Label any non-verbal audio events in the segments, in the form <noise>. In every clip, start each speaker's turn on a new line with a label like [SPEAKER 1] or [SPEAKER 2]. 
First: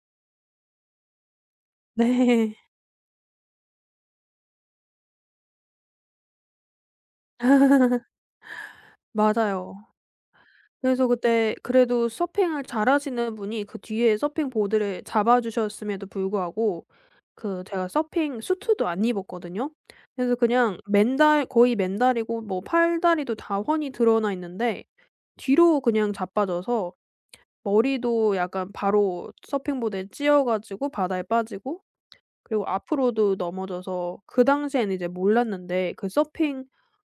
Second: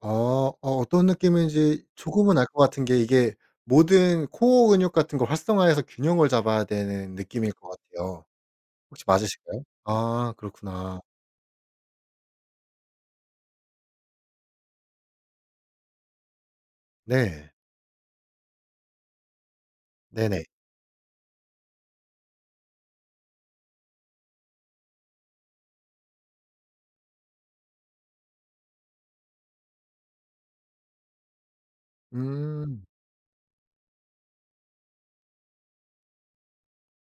[SPEAKER 1] 아. 어 어떤 느낌인지 조금은 알
[SPEAKER 2] 네.
[SPEAKER 1] 것 같은 게 이게 모든 코어 근육 같은 거 활성화해서 균형을 잡아야 되는 느낌일 것
[SPEAKER 2] <laughs>
[SPEAKER 1] 같아요. 혹시 맞으실까요?
[SPEAKER 2] 맞아요.
[SPEAKER 1] 아 그렇구나.
[SPEAKER 2] 그래서 그때 그래도 서핑을 잘하시는 분이 그 뒤에 서핑 보드를 잡아 주셨음에도 불구하고
[SPEAKER 1] 네.
[SPEAKER 2] 그 제가 서핑 슈트도 안 입었거든요. 그래서
[SPEAKER 1] 네네.
[SPEAKER 2] 그냥 맨다 거의 맨다리고 뭐 팔다리도 다 훤히 드러나 있는데 뒤로 그냥 자빠져서 머리도 약간 바로 서핑보드에 찧어 가지고 바다에 빠지고 그리고
[SPEAKER 1] 음.
[SPEAKER 2] 앞으로도 넘어져서 그 당시에는 이제 몰랐는데 그 서핑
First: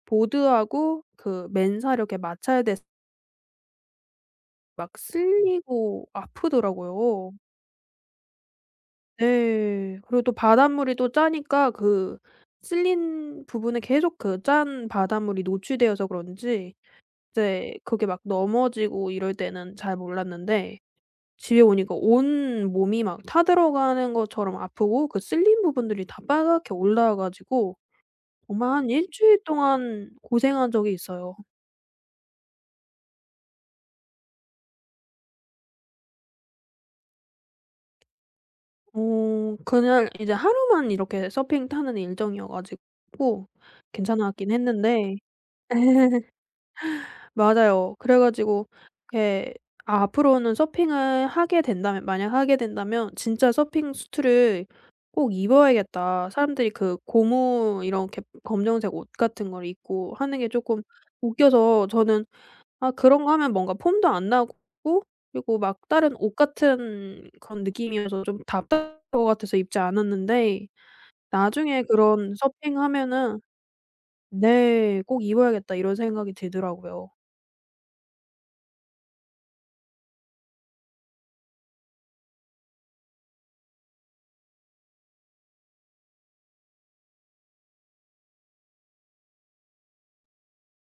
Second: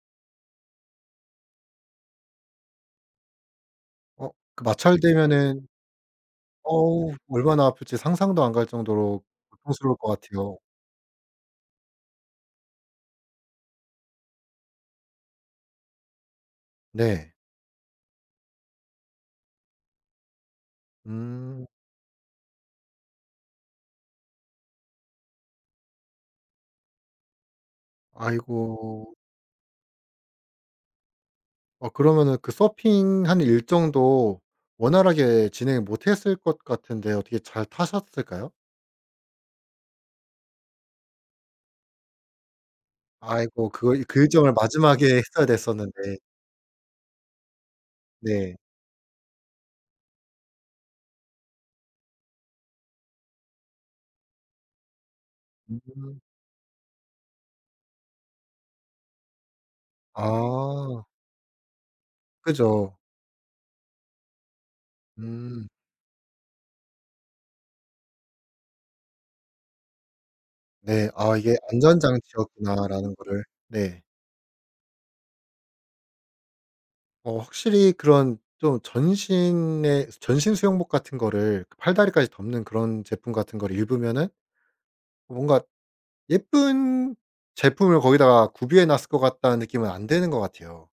[SPEAKER 2] 보드하고 그 맨살 이렇게 마찰됐
[SPEAKER 1] 어. 그
[SPEAKER 2] 막
[SPEAKER 1] 마찰되면은
[SPEAKER 2] 쓸리고
[SPEAKER 1] 어우
[SPEAKER 2] 아프더라고요.
[SPEAKER 1] 얼마나 아플지 상상도 안 갈 정도로 고통스러울
[SPEAKER 2] 네.
[SPEAKER 1] 것
[SPEAKER 2] 그리고 또
[SPEAKER 1] 같아요.
[SPEAKER 2] 바닷물이 또 짜니까 그 쓸린 부분에 계속 그 짠 바닷물이 노출되어서 그런지
[SPEAKER 1] 네.
[SPEAKER 2] 이제 그게 막 넘어지고 이럴 때는 잘 몰랐는데 집에
[SPEAKER 1] 음.
[SPEAKER 2] 오니까 온몸이 막 타 들어가는 것처럼 아프고 그 쓸린 부분들이 다 빨갛게 올라와 가지고 정말 한 1
[SPEAKER 1] 아이고.
[SPEAKER 2] 주일 동안 고생한 적이 있어요.
[SPEAKER 1] 어 그러면은 그 서핑하는 일정도 원활하게 진행을 못 했을 것 같은데 어떻게 잘 타셨을까요?
[SPEAKER 2] 어 그날 이제 하루만 이렇게 서핑 타는 일정이어 가지고
[SPEAKER 1] 아이고. 그 그
[SPEAKER 2] 괜찮았긴
[SPEAKER 1] 일정을
[SPEAKER 2] 했는데
[SPEAKER 1] 마지막에 했어야 됐었는데.
[SPEAKER 2] <laughs> 맞아요. 그래
[SPEAKER 1] 네.
[SPEAKER 2] 가지고 예 '앞으로는 서핑을 하게 된다면 만약 하게 된다면 진짜 서핑 슈트를 꼭
[SPEAKER 1] 음.
[SPEAKER 2] 입어야겠다.' 사람들이 그 고무 이렇게 검정색 옷 같은 걸 입고 하는 게 쪼끔
[SPEAKER 1] 아.
[SPEAKER 2] 웃겨서 저는 아
[SPEAKER 1] 그죠.
[SPEAKER 2] 그런 거 하면 뭔가 폼도 안 나고 그리고
[SPEAKER 1] 음.
[SPEAKER 2] 막 다른 옷 같은 그런 느낌이어서 좀 답답할 것 같아서 입지 않았는데
[SPEAKER 1] 네. 아 이게
[SPEAKER 2] 나중에 그런
[SPEAKER 1] 안전장치였구나라는
[SPEAKER 2] '서핑하면은'
[SPEAKER 1] 거를 네.
[SPEAKER 2] 네 '꼭 입어야겠다.' 이런 생각이 들더라고요.
[SPEAKER 1] 어 확실히 그런 좀 전신에 전신 수영복 같은 거를 팔다리까지 덮는 그런 제품 같은 거를 입으면은 뭔가 예쁜 제품을 거기다가 구비해 놨을 것 같다는 느낌은 안 드는 것 같아요.